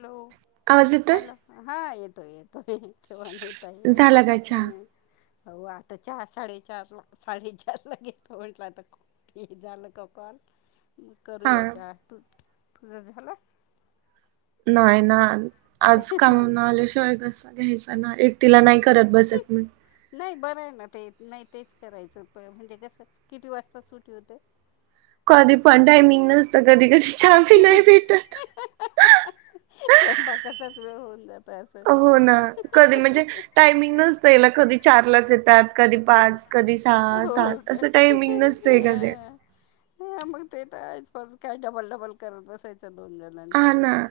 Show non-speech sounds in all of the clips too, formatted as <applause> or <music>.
Hello आवाज येतोय? हा येतोय येतोय तेव्हा नव्हता येत झाला का हा. चहा? हो आता चाहा साडेचारला साडेचार ला घेतो म्हटलं आता खूप हे झालं का कॉल मग हा करूया चहा तू तुझा झाला? नाही ना आज नाही कामावरुन आल्याशिवाय कसं घ्यायचं ना एक तिला नाही करत बसत मी नाही बरं आहे ना ते नाही तेच करायचं म्हणजे कसं किती वाजता सुट्टी होते. कधी पण टायमिंग नसतं कधी कधी चहा पी नाही भेटत. स्वयंपाकाचाच वेळ होऊन जात असं हो ना कधी म्हणजे टायमिंगच नसतो याला कधी चारलाच येतात कधी पाच कधी हो सहा हो सात का असं टायमिंग नसतं ए कधी ह मग ते तर आहेच परत काय डबल डबल करत बसायचं दोन हा जणांसाठी. ना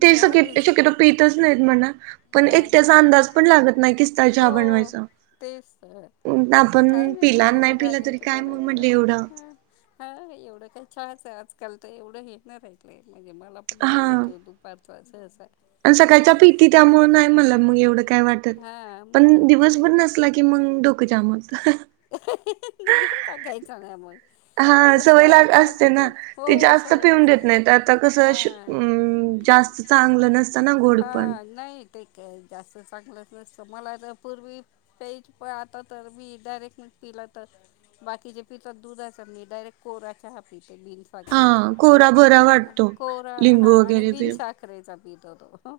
ते तर शक्य आहेच शक्यतो पितच नाहीत म्हणा, पण हा एकटयाचा हा. त्याचा अंदाज पण लागत नाही की त चहा हो बनवायचा. तेच तर. नाही आपण काही पिला बरं आहे नाही बघा पिला आणि तरी ते काय मग बरं नाही म्हटलं वाटत एवढं हा. हा एवढं काही चहाच आहे आजकाल तर एवढं हे ना राहिलंय म्हणजे मला पण मिळतं हा हो तूप पारथवाच असा हाय. आणि सकाळच्या पीती त्यामुळे नाही मला मग एवढं काय वाटत, हा मग पण काय दिवसभर नस एकदा नसला की मगं डोक जाम होत. घेऊन टाकायचा ना मग. हा थोडस सवय लाग अर्धा असते अर्धा ना. कप, हो ते स जास्त पिऊन अस, देत नाहीत आता कसं हा, श अं नीस जास्त चांगलं नसतं ना <unintelligible> गोड पण. हा नाई. ते काय जास्त चांगलंच नसतं मला तर पूर्वी, पेज पात आता तर मी डायरेक्ट म पिला तर? बाकीचे पितात दुधाचा मी डायरेक्ट कोरा चहा पिते बीन हा कोरा बरा वाटतो <unintelligible> कोरा हा लिंबू आणि वगैरे बीन पिऊन सा साखरेचा पीत होतो,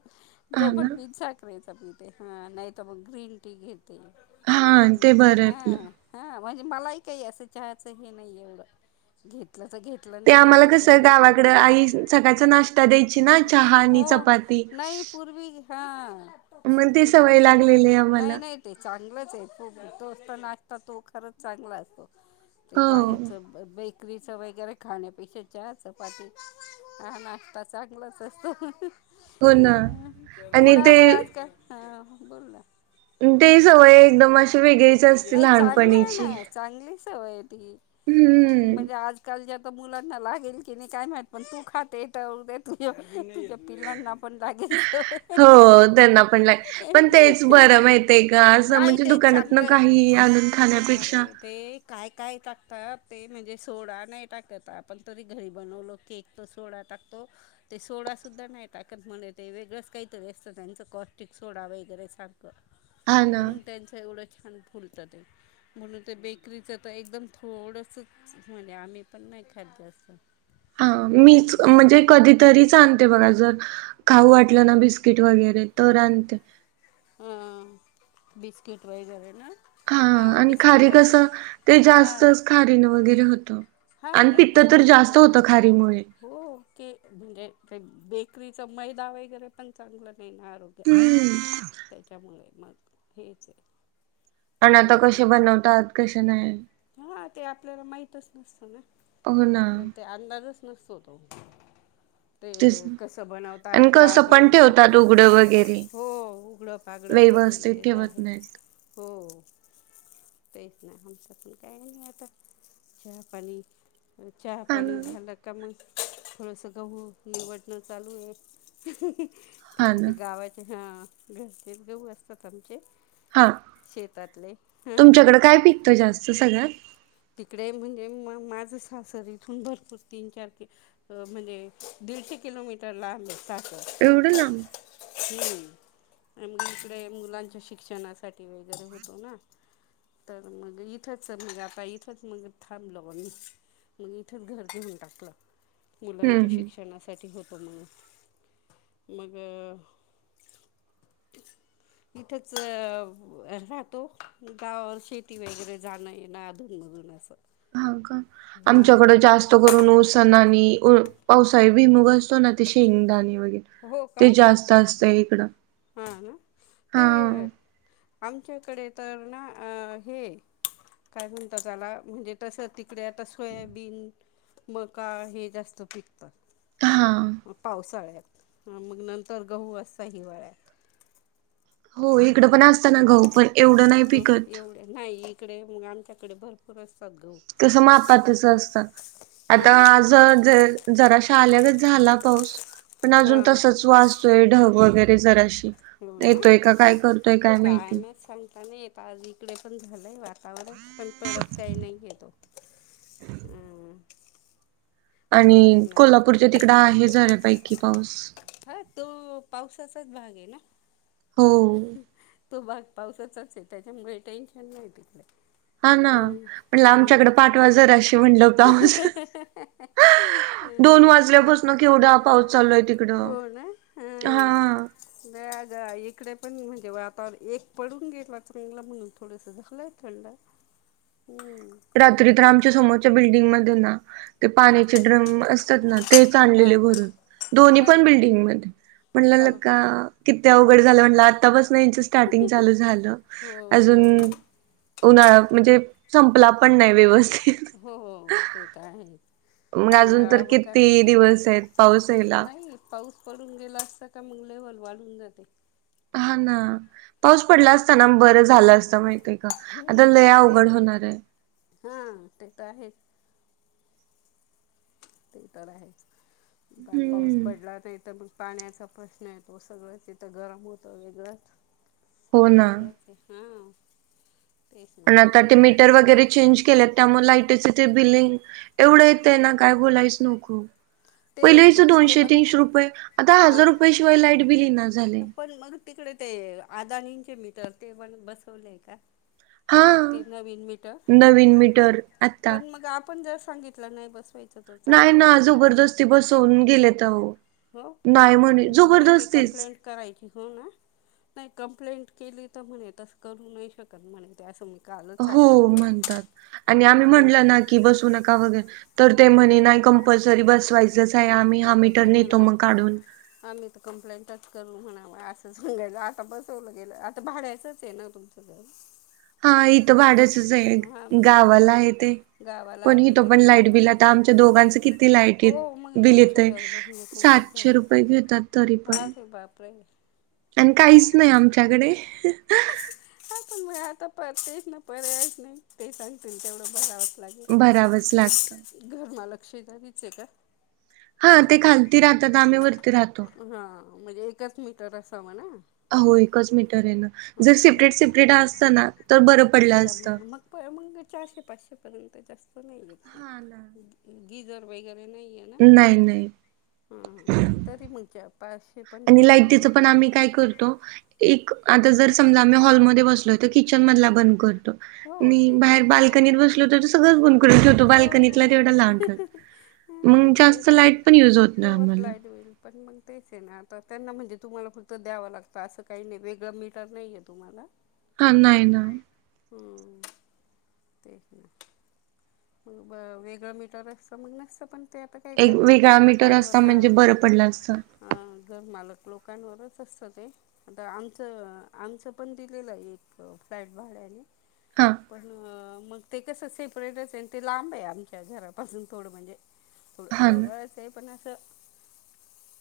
जो हा ना. पण बीन साख खरेचा पिते हा नाही तर मग ग्रीन टी घेते, हा मग ते काय बरं आहे आपलं. हा. हा म्हणजे मलाही काही असं चहाचं हे नाही एवढं, घेतलं तर घेत घतलं ते नाही आम्हाला घेतलं तरी कसं काय फरक गावाकडं नाही, आई सकाळचा नाश्ता द्यायची ना चहा <unintelligible> आणि हो. चपाती. नाही पूर्वी हा, मग ते पूर्वी सवय लाग लागलेली आहे आम्हाला नाही नाही ते चांगलंच आहे तो बी दोस्त नाशता तो खरंच चांगला असतो, ते हो बाहेरचं बेकरीचं वगैरे खाण्यापेक्षा चहा चपाती हा नाष्टा चांगलंच असतो, हो ना. आणि ते मुलाबाळात काय हा बोल ना? ते सवय एकदम अशी वेगळी नाही चांगलं आहे ना चांगली सवय आहे ती, हम्म. म्हणजे आजकालच्या मुलांना लागेल की नाही काय माहित पण तू खाते तर उद्या तुझ्या पिलांना पण लागेल सवय. हो त्यांना ग अस नाही म्हणजे दुकानात न काही आणून खाण्यापेक्षा ते ते काय काय टाकतात ते म्हणजे सोडा नाही टाकत आपण तरी घरी बनवलो केक. तो सोडा टकतो. ते सोडा सुुद्धा नाही टाकत म्हणे ते वेगळंच काहीतरी असतं त्यांचं कॉस्टिक सोडा वगैरे सारखं. हा ना. म्हणून त्यांच एवढं छान फुलत ते. म्हणून ते बेकरीच तर एकदम थोडसच म्हणजे आम्ही पण नाही खात जास्त. हा मीच हम्म म्हणजे कधीतरीच आणते बघा जर खाऊ वाटलं ना बिस्किट वगैरे तर आणते. हा, बिस्किट वगैरे न? हा आणि खारी कस, ते हां जास्तच खारीन वगैरे होतं. हा आणि नाही पित्त तर खारी जास्त वगैरे होतं खारीमुळे. हो के म्हणजे ते बेकरीच मैदा वगैरे पण चांगलं नाही ना आरोग्याला, हम्म. त्याच्यामुळे मग, हेच आहे. आणि आता कशे बनवतात कशे नाही. हा ते आपल्याला माहितच नसत ना, हो ना आपल्याला ते अंदाजच नसतो तो. ते तेच ना. कसं बनवतात आणि काय कसं पण बनवत, ठेवतात उघडं वगैरे हो उघड बागडं कसं व्यवस्थित इथेच ठेवत आहे, नाहीत हो, तेच ना आमच्यात न का नाही आता, चहा पाणी, चहा हा पाणी ना झाल. का मग थोडंसं गहू निवडणं चालू आहे. हा ना थोडेसे गावाचे हा घरचे गहु असतात आमचे. हा, शेतातले हां तुमच्याकडें काय पिकतं जास्त सगळ्यात? तिकडे म्हणजे म माझं सासरी इथून भरपूर तीन चार के अस म्हणजे दीडशे किलोमीटर लांब आहे सासर एवढं लांब? हम्म. आणि मग इकडे मुलांच्या शिक्षणासाठी वगैरे होतो ना? तर मग इथंच म्हणजे आता इथं तस इथ थांबलो आम्ही मग इथच घर घेऊन टाकलं. के हम्म -लांच्या हम्म शिक्षणा सा साठी होतो मग. मग - - इथंच राहतो गावावर शेती वगैरे जाणं येणं अधूनमधून अस हाव का? आमच्याकडे जास्त जास्त करून ओसना आणि पावसाळी भुईमुग असतो ना ते शेंगदाणी वगैर हो का ते जास्त असत इकडं हां ना? हा ते आमच्या इकडे तर ना? अ हे काय म्हणता त्याला म्हणजे तसं तिकडे आता सोयाबीन मका हे जास्त पिकत. हा. म पावसाळ्यात म मग नंतर गहू असत हिवाळ्यात. हो इकडं हां पण असत ना गहू पण एवढं नाही हं पिकत. एवढे नाही इकडे मग आमच्याकडे भर पुर असतात गहू. कसं म मापातच असत. आता हां आज ज जराशा आल्यागत झाला पाऊस. पण अजून हां तसच वाजतोय ढग वगैरे जराशी हो ना? येतोय का काय करतोय काय माहिती. महीत सांगता नाई येत. आज इकडे पण झालं आहे वातावरण. पण पडत काही नाहीय तो. हम्म. आणि कोल्हापूरच्या तिकड आहे जऱ्या पैकी पाऊस. हाय तो पावसाचाच भाग आहे ना? हो तो भाग पावसचाच आहे. त्याच्यामुळे टेन्शन नाही तिकडे. हा ना हम्म म्हणलं हम्म. आमच्याकडे पाठवा जराशी म्हणलं पाऊस. <unintelligible> हम् दोन ते वाजल्यापासून केवढा पाऊस चालू आहे हो तिकडं ना हम् हा. जा जा इकडे पण म्हणजे वातावरण एक पडून गेला चांगलं म्हणून थोडंसं झलंय थंड हम्म. रात्री तर आमच्या समोरच्या बिल्डिंग मधून ना? ते हा पाण्याचे ड्रम असतात ना? तेच हा आणलेले भरून. दोन्ही अरे पण बाप बिल्डिंगमध्ये. म्हणलं ल का कि ती अवघड झालं म्हटलं आतापासन यांची स्टार्टिंग चालू झालं हो अजून मग उन्हाळा म्हणजे संपला पण नाही व्यवस्थित. हो हो ते तर आहे. मग अजून तर उन्हाळा ब कारण किती ते दिवस आहेत पाऊस यायला नाही पाऊस पडून गेला असता का मग लेव्हल वाढून जाते. हा ना. पाऊस पडला असताना बरं झालं असतं माहितय का आता लय अवघड हुणार हाय. हो ते तर आहे. ते तर आहेच बा पाऊस हम्म पडला नाही इथ त मग पाण्याचा प्रश्न येतो सगळंच इथं गरम होतं वेगळंच. हो ना सगळंच ए हा तेच ना. का ते मीटर वगैरे चेंज केल त्यामुळे लाईटेचे ते बिलिंग एवढं येतय ना काय बोलायच नको. ते पहिली याच तिकडे दोनशे बंद तीनशे रुपये आता हा हजार रुपय शिवाय लाईट बिल ईना. पण मग तिकडे ते आदानींचे मीटर ते पण बसवलेय का? हा ते नवीन मीटर नवीन मीटर आता पण मग आपण जर सांगितलं नाय बसवाय च तो चालतो ना ग तसं? दोन गेल्यात अहो हो नाय म्हणे ते जबरदस्तीच. कंप्लेंट करायची हो ना? नाय कंप्लेंट केली तर म्हणे तस करू नाय शक म्हणे ते असं मी कालच हो ऐकलं म्हणतात. आणि आम्ही बर म्हणतात म्हणलं ना की बसू नका वगै तर ते म्हणे नाय कंपल्सरी बसवायचंच हाय हां आम्ही हा मीटर कंपल्सरी न्हेतो म्हणा आम मग काढून. आम्ही त कंप्लेंटच करू म्हणाव असं सांगायच आता बसवलं गेलं आता भाड्याचंच हे ना रूम. <unintelligible> हा इथं भाड्याचच हाय जाऊ दे गावाला आहे ते गावाला पण आहे इथ ते पण लाईट गावाला बिल आता आम च्या दोघांच किती लाईट हो मग बिल एवढा येतय. हजार रुपये म्हणजे खूपच सातशे झालं रुपये घेतात तरी पण. अरे बापरे आणि काहीच नाय आमच्याकडे. हा पण मग आता पर तेच ना पर्यायच नाय ते सांगतील तेवढं भरावंच लागेल. वच लागत. घर मालक शेजारीच ए का? हा ते खालती राहतात आम्ही वरती राह हा म्हणजे एकच मीटर असावं ना? हो एकच मीटर ए ना जर हां मग सेपरेट सेपरेट असतं ना तर बरं पडलं त्यामुळे असत. मग मग प मग चारशे पाचशे पर्यंत जास्त नाय येत हा गिजर वगैरे नाहीये. नाय नाय. हा हा मग तरी मग पाचशे पण आणि ठीक आहे लाईटीचं बघ. पण आम्ही काय करतो एक आता जर समजा आम्ही हॉलमध्ये बसलोय तर किचन मधला बंद करतो. हो आणि ते तर बाहेर करायचं बाल्कनीत बसलो सगळच बंद करून ठेवतो हो बालकणीतला मग तेवढा लाऊन काय ठेवतो मग हा ते जास्त तर लाईट पण युज होत नाय तेव्हाच आम्हाला. लाईट होईल पण मग तेच ए ना आता त्यांना म्हणजे तुम्हाला फक्त द्यावं लागतं असं काय नाय वेगळं मीटर नाहीये तुम्हाला? हा नाय ना. हम्म. तेच ना. ब वेगळं मीटर असतं मग नसतं पण ते आता काय एक वेगळा घरमालक मीटर लोकांवर असता हा. म्हणजे बरं पडलं असतं. हा घर मालक लोकांवरच असतं ते. आता आमचं आमचं पण दिलेलं आय एक फ्लॅट भाड्याने. हा पण मग ते कस सेपरेट ए. ते लांब आहे आमच्या घरापासून थोडं म्हणजे थोडं हा ना. जवळ ते पण असं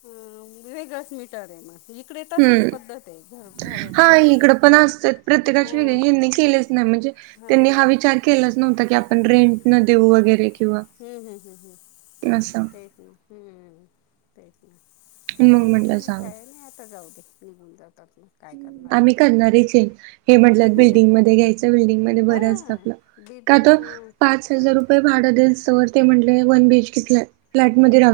वेगळंच मिटर हाय मग इकडे तसंच पद्धत आहे घर हम्म हा भाडवतेंची इकडं पण असत्यात हो प्रत्येकाची वेगळी यांनी केलेच नाही म्हणजे हां त्यांनी हां हा काय विचार केलाच नव्हता. की आपण रेंट न देऊ वगैरे किंवा हम्म हम्म हम्म हम्म असं तेच ना हम्मम्. तेच ना जाऊ दे मग काय नाही आता जाऊ दे निघून जातात ना. आम्ही करणारे चेंज, हे म्हटलंत बिल्डिंग मध्ये घ्यायचं बिल्डिंग मध्ये बरं असतं हां आपलं. बी बँक हां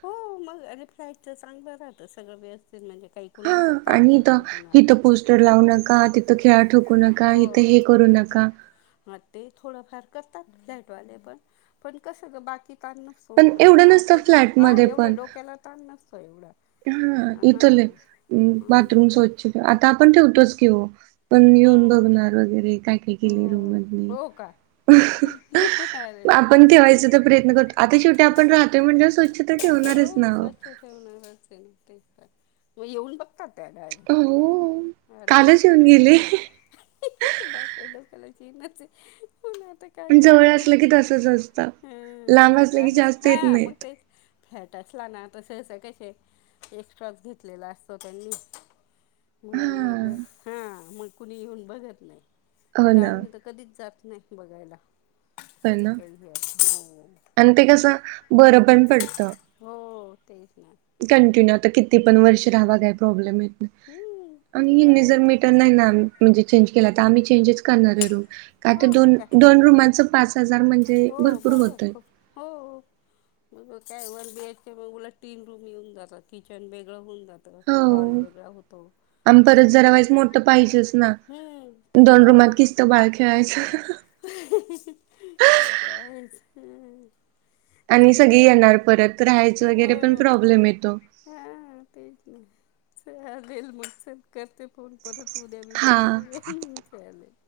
<unintelligible> <unintelligible> हो मग अरे फ्लाईटचं चांगलं राहतं सगळं व्यवस्थित म्हणजे काही हा कुणाचं ताण आणि इथ नसतो कुणाला. <unintelligible> हा ते थोडंफार करतात फ्लॅट वाले पण, पण कसं ग बाकी <unintelligible> पण एवढं नसतं फ्लॅटमध्ये पण हा हां इथल आहे. हं बाथरूम स्वच्छ आता आपण ठेवतोच कि ओ. पण येऊन हो मग बघणार वगैरे काय काय केले रूम हो मध्ये. हो का अरे आपण बापरे ठेवायचा तर प्रयत्न करतो, आता शेवटी आपण राहतोय म्हणलं <unintelligible> हो अरे कालच बापरे येऊन गेले. पण जवळ असलं <unintelligible> की तसच असतं लांब असलं की जास्त येत नाहीत <unintelligible> <unintelligible> म्हणून मग हा हा मग कुणी येऊन बघत नाही हो आता ना आम्ही तर. कधीच जात नाही बघायला. <unintelligible> <unintelligible> आणि ते कस बर पण पडत. हो तेच ना कंटिन्यू आता किती पण वर्ष राहावा काय प्रॉब्लेम नाय. हम्म आणि ते तर हिनी जर आहेच मीटर नाही ना म्हणजे चेंज केला, तर आम्ही चेंजच करणार आहे रूम. आता हां मग दोन काय दोन रुमांचं पाच हजार म्हणजे हो भरपूर बरं होतय. खूप हो मग काय वन बी एच के मग उलट तीन रूम येऊन जातात, किचन वेगळं होऊ जातं. हॉल वेगळा होतो. आम परत असं जरा व्हाच मोठं पाहिजेच, ना हम्म ते तर दोन रुमात आहेच किस्त बाळ खेळायचं. <unintelligible> आणि सगळी चालेल येणार परत राहायचं हो वगैरे पण प्रॉब्लेम येतो. <unintelligible> हा <unintelligible>